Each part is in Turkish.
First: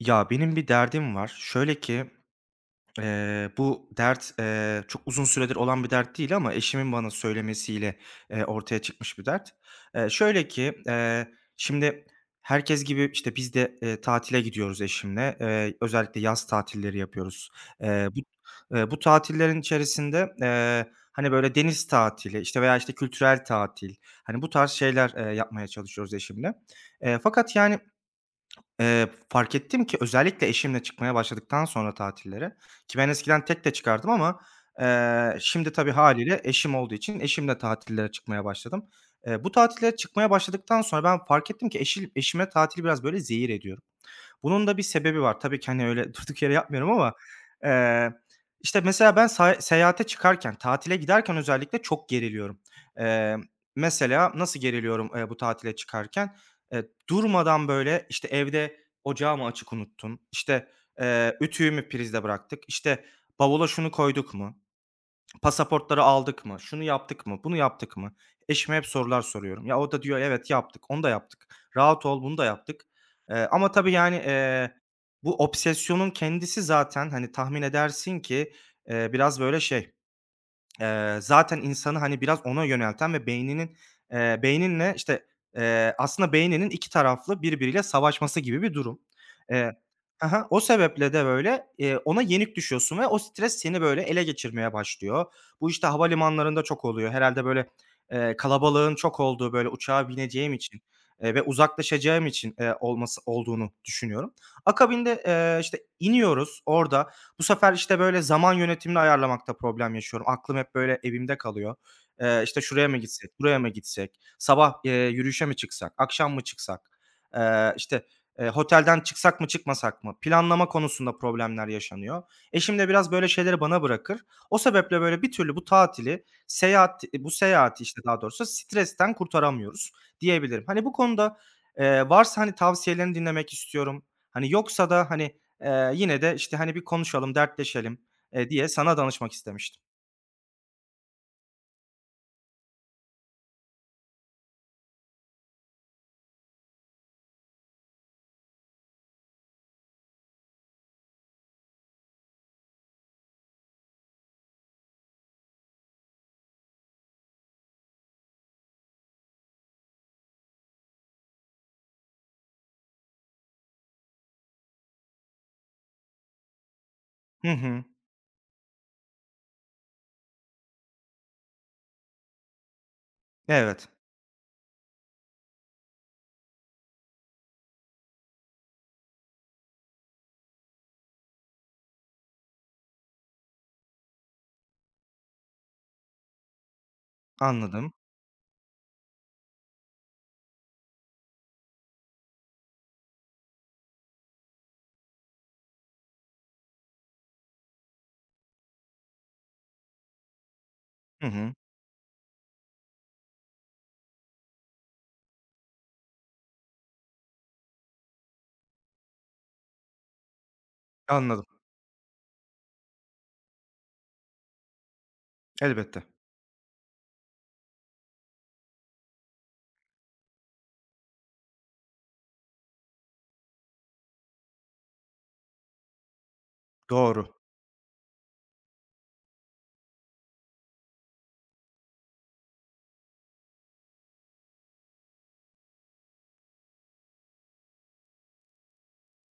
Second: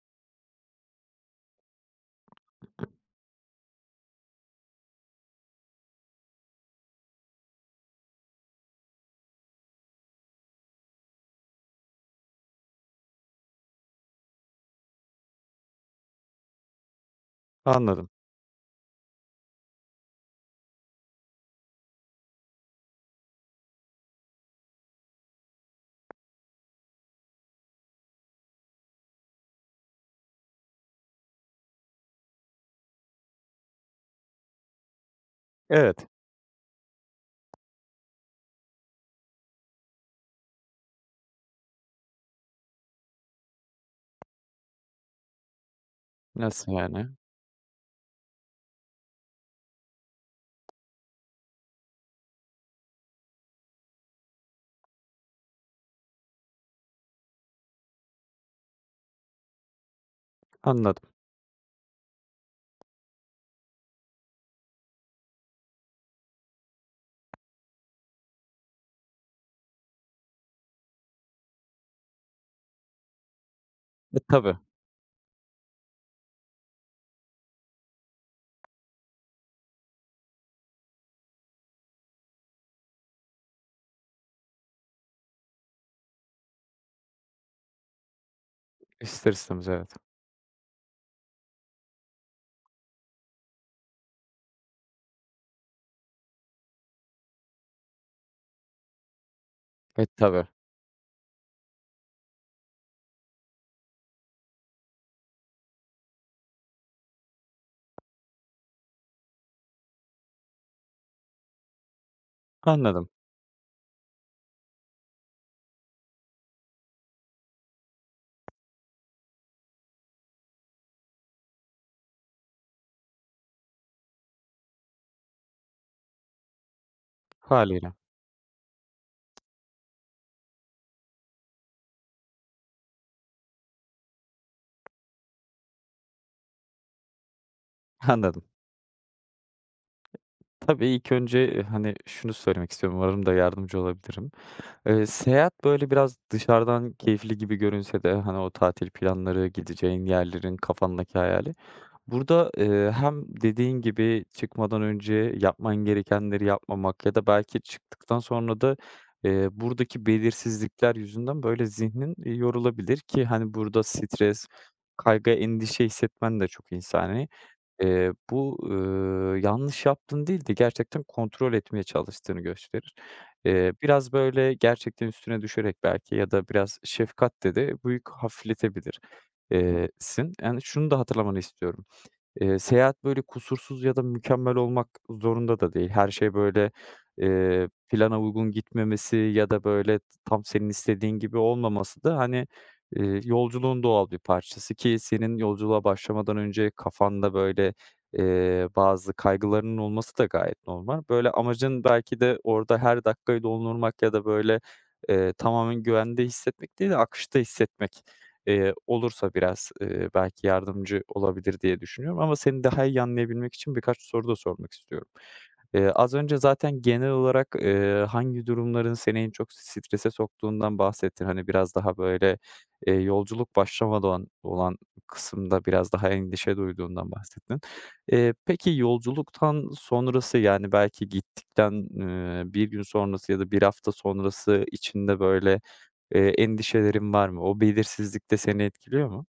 Ya, benim bir derdim var. Şöyle ki, bu dert, çok uzun süredir olan bir dert değil ama eşimin bana söylemesiyle, ortaya çıkmış bir dert. Şöyle ki, şimdi herkes gibi, işte, biz de, tatile gidiyoruz eşimle. Özellikle yaz tatilleri yapıyoruz. Eee, Anladım. bu, bu tatillerin içerisinde, hani, böyle, deniz tatili, işte, veya, işte, kültürel tatil, hani, bu tarz şeyler, yapmaya çalışıyoruz eşimle. Fakat, yani, fark ettim ki özellikle eşimle çıkmaya başladıktan sonra tatillere, ki ben eskiden tek de çıkardım ama, şimdi tabii Evet. hâliyle eşim olduğu için eşimle tatillere çıkmaya başladım. Bu tatillere çıkmaya başladıktan sonra ben fark ettim ki eşime tatili biraz böyle zehir ediyorum. Bunun da bir sebebi var. Tabii ki, hani, öyle durduk yere Nasıl yapmıyorum yani? ama, eee, işte, mesela ben seyahate çıkarken, tatile giderken özellikle çok geriliyorum. Eee, mesela nasıl geriliyorum, bu tatile çıkarken? Durmadan, böyle, işte, evde ocağı mı açık unuttun? İşte, Anladım. Ütüyü mü prizde bıraktık? İşte, bavula şunu koyduk mu? Pasaportları aldık mı? Şunu yaptık mı? Bunu yaptık mı? Eşime hep sorular soruyorum. Ya, o da diyor, "Evet, yaptık. Onu da yaptık. Rahat ol, bunu da yaptık." Ama tabii, yani, E, tabii. Bu obsesyonun kendisi zaten, hani, tahmin edersin ki, biraz böyle şey. Zaten insanı, hani, biraz ona yönelten ve beyninin, beyninle, işte, aslında beyninin 2 taraflı birbiriyle savaşması gibi bir durum. İster istemez Eee evet. Hı hı. O sebeple de, böyle, ona yenik düşüyorsun ve o stres seni, böyle, ele geçirmeye başlıyor. Bu, işte, havalimanlarında çok oluyor. Herhalde böyle, kalabalığın çok olduğu, böyle, E, uçağa tabii. bineceğim için, ve uzaklaşacağım için, olması olduğunu düşünüyorum. Akabinde, işte, iniyoruz. Orada bu sefer, işte, böyle, zaman yönetimini ayarlamakta problem yaşıyorum. Aklım hep, böyle, evimde kalıyor. İşte, şuraya mı Anladım. gitsek, buraya mı gitsek, sabah, yürüyüşe mi çıksak, akşam mı çıksak, eee, işte, otelden çıksak mı çıkmasak mı? Planlama konusunda problemler yaşanıyor. Eşim de biraz böyle şeyleri bana bırakır. O sebeple, böyle, bir türlü bu tatili, bu seyahati, Hâliyle. işte, daha doğrusu stresten kurtaramıyoruz diyebilirim. Hani, bu konuda, varsa, hani, tavsiyelerini dinlemek istiyorum. Hani, yoksa da, hani, yine de, işte, hani, bir konuşalım, dertleşelim, Anladım. Diye sana danışmak istemiştim. Tabii ilk önce, hani, şunu söylemek istiyorum, umarım da yardımcı olabilirim. Seyahat, böyle, biraz dışarıdan keyifli gibi görünse de, hani, o tatil planları, gideceğin yerlerin, kafandaki hayali, burada, hem dediğin gibi çıkmadan önce yapman gerekenleri yapmamak ya da belki çıktıktan sonra da, buradaki belirsizlikler yüzünden böyle zihnin, yorulabilir ki hani burada stres, kaygı, endişe hissetmen de çok insani. Hı hı. Bu, yanlış yaptığını değil de gerçekten kontrol etmeye çalıştığını gösterir. Evet, Biraz böyle gerçekten üstüne düşerek belki ya da biraz şefkatle de bu yükü hafifletebilir sin. Yani şunu da hatırlamanı istiyorum. Seyahat böyle kusursuz ya da mükemmel olmak zorunda da değil. Her şey böyle, anladım. plana uygun gitmemesi ya da böyle tam senin istediğin gibi olmaması da, hani, yolculuğun doğal bir parçası ki senin yolculuğa başlamadan önce kafanda böyle, bazı kaygılarının olması da gayet normal. Hı Böyle hı. amacın belki de orada her dakikayı doldurmak ya da böyle, tamamen güvende hissetmek değil de akışta hissetmek olursa biraz, belki yardımcı Anladım. olabilir diye düşünüyorum ama seni daha iyi anlayabilmek için birkaç soru da sormak istiyorum. Elbette. Az önce zaten genel olarak, hangi durumların seni en çok strese soktuğundan bahsettin. Hani, biraz daha böyle, yolculuk başlamadan olan kısımda biraz daha endişe duyduğundan Doğru. bahsettin. Peki yolculuktan sonrası, yani belki gittikten, 1 gün sonrası ya da bir hafta sonrası içinde böyle, endişelerin var mı? O belirsizlik de seni etkiliyor mu?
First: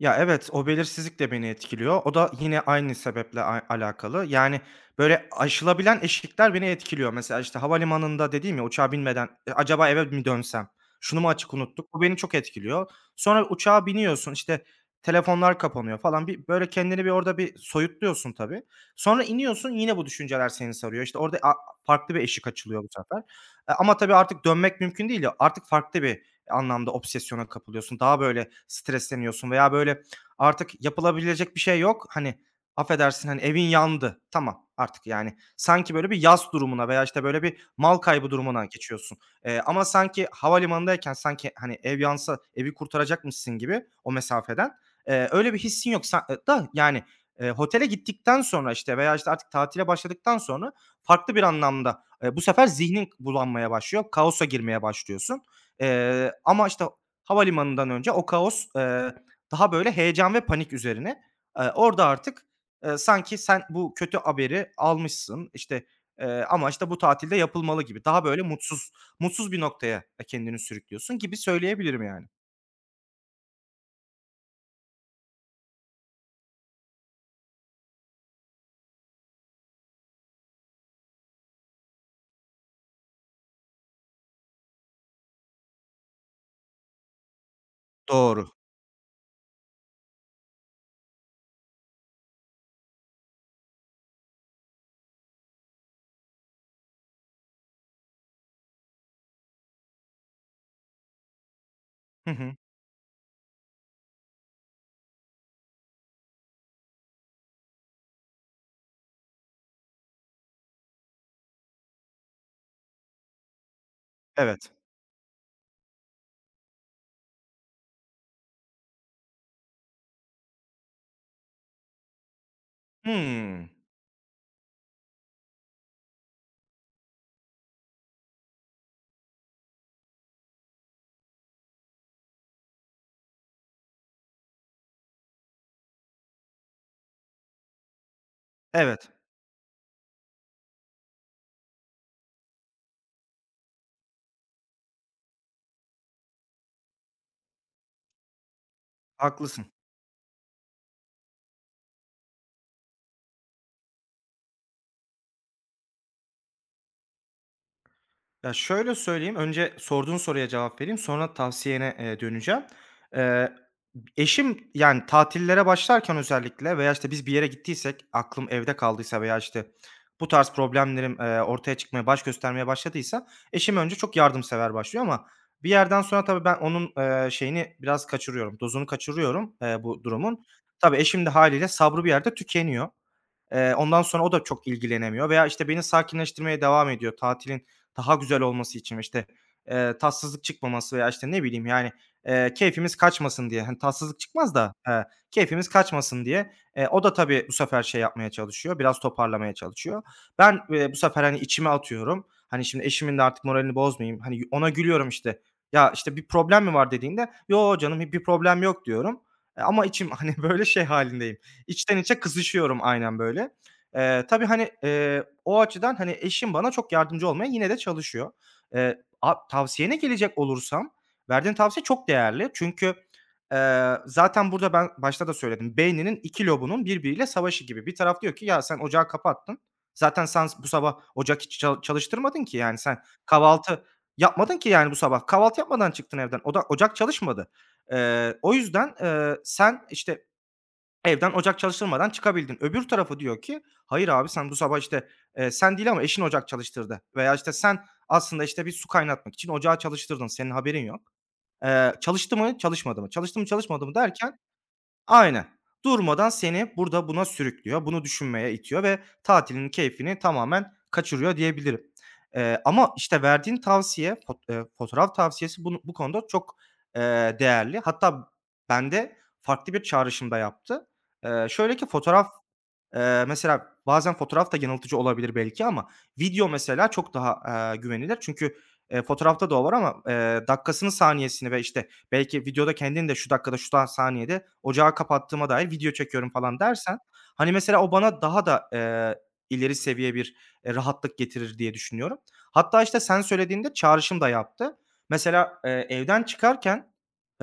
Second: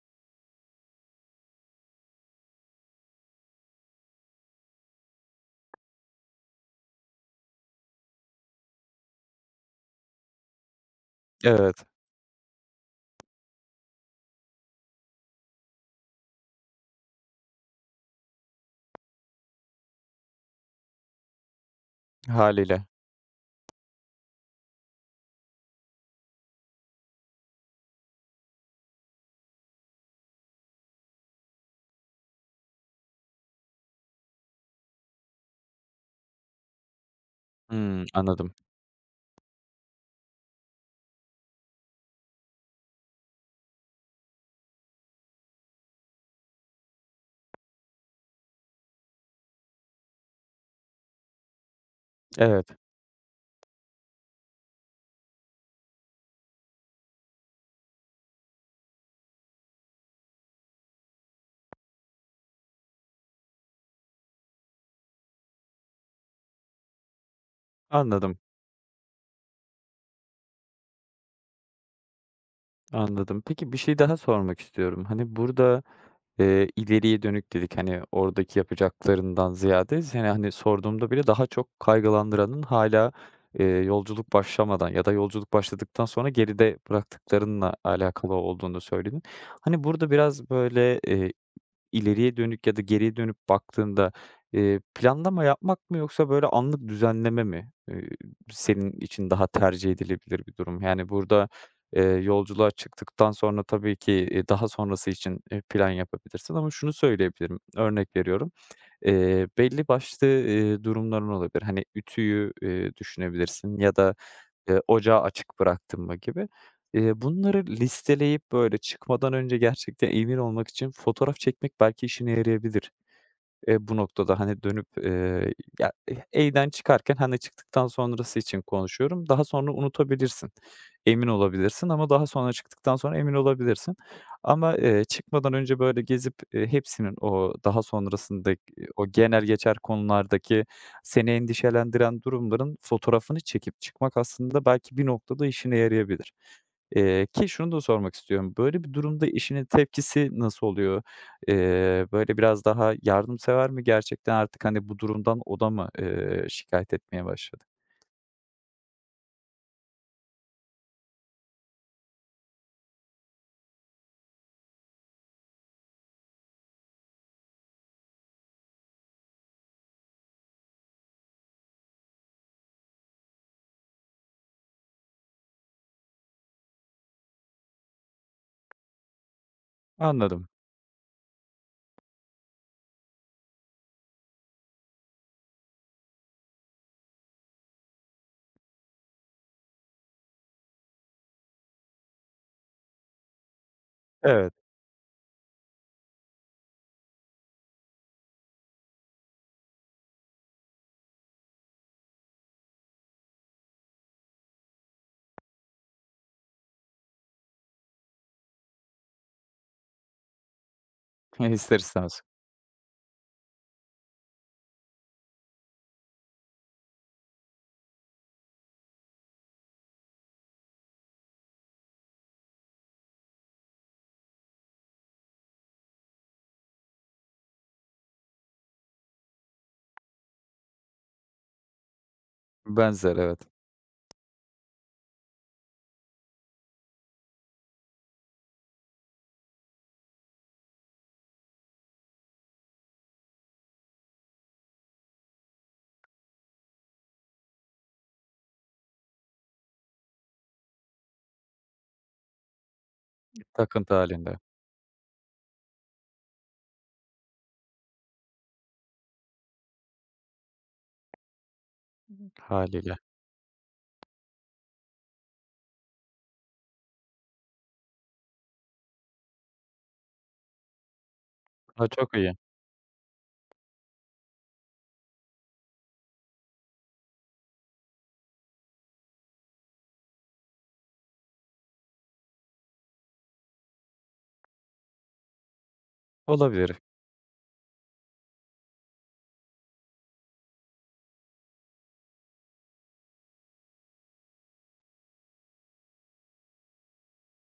Ya, evet, o belirsizlik de beni etkiliyor. O da yine aynı sebeple alakalı. Yani, böyle, aşılabilen eşikler beni etkiliyor. Mesela, işte, havalimanında dediğim ya, uçağa binmeden, "E, acaba eve mi dönsem? Şunu mu açık Evet, unuttuk?" Bu beni çok etkiliyor. Sonra uçağa biniyorsun, işte, telefonlar kapanıyor falan. Bir, böyle, kendini bir orada bir soyutluyorsun tabii. Sonra iniyorsun, yine bu düşünceler seni sarıyor. İşte, orada farklı bir eşik açılıyor hâliyle. bu sefer. Ama tabii artık dönmek mümkün değil ya. Artık farklı bir anlamda obsesyona kapılıyorsun. Daha böyle stresleniyorsun veya böyle artık yapılabilecek bir şey yok. Hani, affedersin, hani, evin yandı. Tamam artık, yani sanki böyle bir yas durumuna veya işte böyle bir mal Hımm, kaybı anladım. durumuna geçiyorsun. Ama sanki havalimanındayken sanki, hani, ev yansa evi kurtaracakmışsın gibi o mesafeden. Öyle bir hissin yok. Da, yani, otele gittikten sonra işte veya işte artık tatile başladıktan sonra farklı bir anlamda, bu sefer Evet, zihnin bulanmaya başlıyor. Kaosa girmeye başlıyorsun. Ama, işte, havalimanından önce o kaos, daha böyle heyecan ve panik üzerine. Orada artık, sanki sen bu kötü haberi almışsın, işte, ama, işte, bu tatilde yapılmalı gibi. Daha anladım, böyle mutsuz mutsuz bir noktaya, kendini sürüklüyorsun gibi söyleyebilirim, yani. anladım. Peki, bir şey daha sormak istiyorum. Hani, burada, ileriye dönük dedik, hani, oradaki yapacaklarından ziyade seni, hani, sorduğumda bile daha çok kaygılandıranın hâlâ, yolculuk başlamadan ya da yolculuk başladıktan sonra geride bıraktıklarınla alakalı Doğru. olduğunu söyledin. Hani, burada biraz, böyle, İleriye dönük ya da geriye dönüp baktığında, planlama yapmak mı yoksa böyle anlık düzenleme mi, senin için daha tercih edilebilir bir durum? Yani burada, Hı hı. yolculuğa çıktıktan sonra tabii ki, daha sonrası için, plan yapabilirsin ama şunu söyleyebilirim, örnek veriyorum. Belli başlı, durumların olabilir. Hani ütüyü, düşünebilirsin ya da Evet. Ocağı açık bıraktım mı gibi. Bunları listeleyip, böyle, çıkmadan önce gerçekten emin olmak için fotoğraf çekmek belki işine yarayabilir. Hımm. Bu noktada, hani, dönüp, E'den çıkarken, hani, çıktıktan sonrası için konuşuyorum. Daha sonra unutabilirsin, emin olabilirsin ama daha sonra çıktıktan sonra emin olabilirsin. Ama, çıkmadan önce, böyle, gezip, hepsinin o daha sonrasındaki o Evet, genel geçer konulardaki seni endişelendiren durumların fotoğrafını çekip çıkmak aslında belki bir noktada işine yarayabilir. Ki şunu da sormak istiyorum, böyle bir durumda eşinin haklısın. tepkisi nasıl oluyor? Böyle, biraz daha yardımsever mi gerçekten artık, hani, bu durumdan o da mı, şikâyet etmeye başladı? Ya, şöyle söyleyeyim, önce sorduğun soruya cevap vereyim, sonra tavsiyene, döneceğim. Eee Eşim, yani, tatillere başlarken özellikle veya, işte, biz bir yere gittiysek, aklım evde kaldıysa veya, işte, bu tarz problemlerim, ortaya çıkmaya, baş göstermeye başladıysa eşim önce çok yardımsever başlıyor ama bir yerden sonra tabii ben onun, şeyini biraz kaçırıyorum, dozunu kaçırıyorum, bu durumun. Anladım. Tabii eşim de hâliyle sabrı bir yerde tükeniyor. Ondan sonra o da çok ilgilenemiyor veya, işte, beni sakinleştirmeye devam ediyor tatilin daha güzel olması için, işte, tatsızlık çıkmaması veya, işte, ne bileyim, yani, keyfimiz kaçmasın diye. Hani, tatsızlık çıkmaz Evet. da, keyfimiz kaçmasın diye. O da tabii bu sefer şey yapmaya çalışıyor, biraz toparlamaya çalışıyor. Ben, bu sefer, hani, içime atıyorum. Hani, şimdi eşimin de artık moralini bozmayayım. Hani, ona gülüyorum, işte. "Ya, işte, bir problem mi var?" dediğinde, "Yo, canım, bir problem yok." diyorum. Ama içim, hani, böyle, şey halindeyim, İster içten içe istemez. kızışıyorum aynen böyle. Tabii, hani, o açıdan, hani, eşim bana çok yardımcı olmaya yine de çalışıyor. A tavsiyene gelecek olursam, verdiğin tavsiye çok değerli. Çünkü, zaten burada ben başta da söyledim. Beyninin 2 lobunun birbiriyle savaşı gibi. Bir taraf diyor ki, "Ya, sen ocağı kapattın. Zaten sen bu sabah ocak hiç çalıştırmadın ki. Yani, sen Benzer, evet. kahvaltı yapmadın ki, yani, bu sabah. Kahvaltı yapmadan çıktın evden. Oda ocak çalışmadı. O yüzden, sen, işte, evden ocak çalıştırmadan çıkabildin. Öbür tarafı diyor ki, "Hayır abi, sen bu sabah, işte, sen değil ama eşin ocak çalıştırdı." veya işte sen aslında işte bir su kaynatmak için ocağı çalıştırdın, senin haberin yok. Çalıştı mı, çalışmadı mı? Çalıştı mı, çalışmadı mı Takıntı derken. halinde. Aynen. Durmadan seni burada buna sürüklüyor. Bunu düşünmeye itiyor ve tatilin keyfini tamamen kaçırıyor diyebilirim. Ama Hâliyle. işte verdiğin tavsiye, fotoğraf tavsiyesi, bu konuda çok, değerli. Hatta bende farklı bir çağrışımda yaptı. Şöyle ki A, çok fotoğraf. iyi. Mesela bazen fotoğraf da yanıltıcı olabilir belki ama video mesela çok daha, güvenilir. Çünkü, fotoğrafta da o var ama, dakikasını, saniyesini ve, işte, belki videoda kendin de şu dakikada, şu saniyede ocağı kapattığıma dair video çekiyorum falan Olabilir. dersen, hani, mesela o bana daha da, ileri seviye bir, rahatlık getirir diye düşünüyorum. Hatta, işte, sen söylediğinde çağrışım da yaptı. Mesela, evden çıkarken,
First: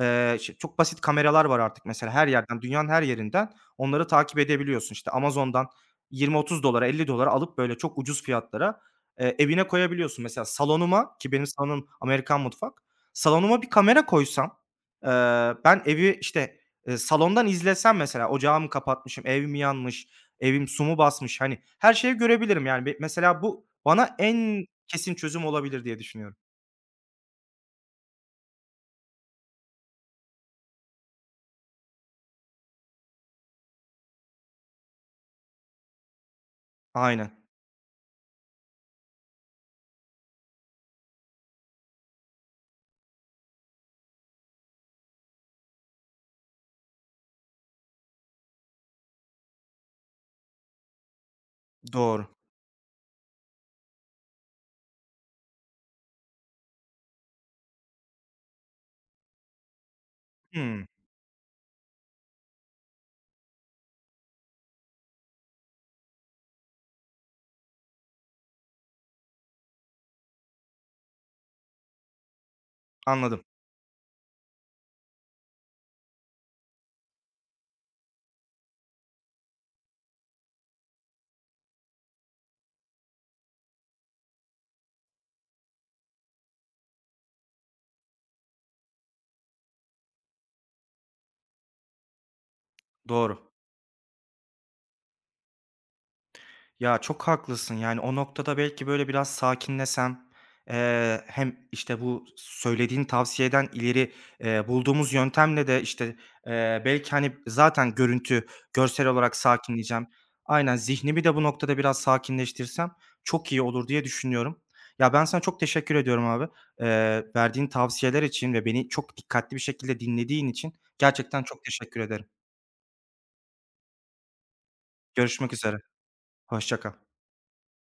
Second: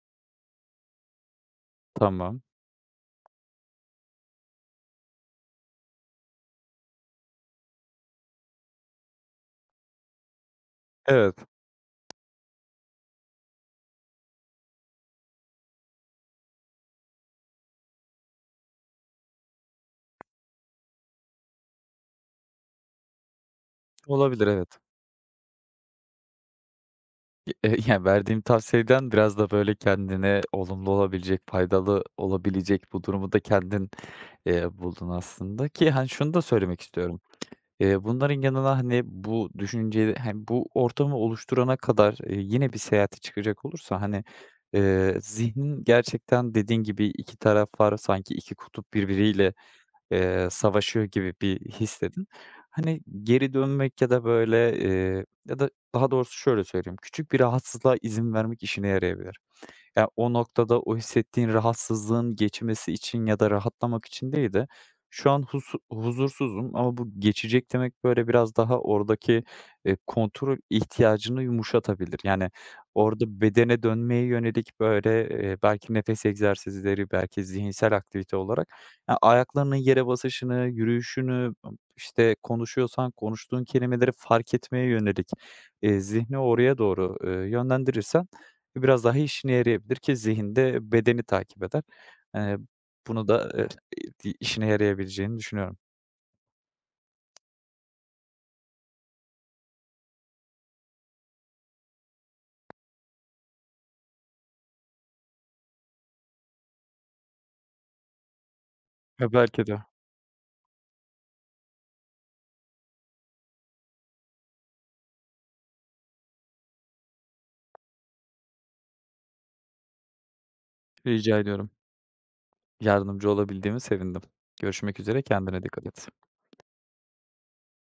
ş çok basit kameralar var artık, mesela her Tamam. yerden, dünyanın her yerinden. Onları takip edebiliyorsun. İşte, Amazon'dan 20-30 dolara, 50 dolara alıp böyle çok ucuz fiyatlara, evine koyabiliyorsun. Mesela salonuma, ki Evet. benim salonum Amerikan mutfak. Salonuma bir kamera koysam, ben evi, işte, salondan izlesem, mesela ocağı mı kapatmışım, ev mi yanmış, evim su mu basmış, hani, her şeyi görebilirim. Yani, mesela bu bana Olabilir, en evet. kesin çözüm olabilir diye düşünüyorum. Y yani, verdiğim tavsiyeden biraz da, böyle, kendine olumlu olabilecek, faydalı olabilecek bu durumu da kendin, buldun aslında ki, hani, şunu da söylemek istiyorum. Aynen. Bunların yanına, hani, bu düşünceyi, hani, bu ortamı oluşturana kadar, yine bir seyahate çıkacak olursa, hani, zihnin gerçekten dediğin gibi 2 taraf var, sanki 2 kutup birbiriyle, savaşıyor gibi bir Doğru. hissedin. Hani, geri dönmek ya da böyle, ya da daha doğrusu şöyle söyleyeyim, küçük bir rahatsızlığa izin vermek işine yarayabilir. Ya, o noktada Hımm. o hissettiğin rahatsızlığın geçmesi için ya da rahatlamak için değil de şu an huzursuzum ama bu geçecek demek, böyle, biraz daha oradaki, kontrol ihtiyacını yumuşatabilir. Yani, orada Anladım. bedene dönmeye yönelik, böyle, belki nefes egzersizleri, belki zihinsel aktivite olarak, ya, ayaklarının yere basışını, yürüyüşünü, işte, konuşuyorsan konuştuğun kelimeleri fark etmeye yönelik, zihni oraya doğru, yönlendirirsen ve biraz daha işine yarayabilir ki zihinde bedeni takip eder. Eee, bunu Doğru. da, di işine yarayabileceğini düşünüyorum. Ya, çok haklısın. Yani, o noktada belki, böyle, biraz sakinlesem, hem, işte, bu söylediğin tavsiyeden ileri, bulduğumuz yöntemle de, işte, belki, hani, zaten görsel Ya, olarak belki de. sakinleyeceğim. Aynen, zihnimi de bu noktada biraz sakinleştirsem çok iyi olur diye düşünüyorum. Ya, ben sana çok teşekkür ediyorum, abi. Verdiğin tavsiyeler için ve beni çok dikkatli bir şekilde dinlediğin için Rica gerçekten çok ediyorum. teşekkür ederim. Yardımcı olabildiğimi sevindim. Görüşmek üzere, Görüşmek kendine üzere. dikkat et. Hoşça kal.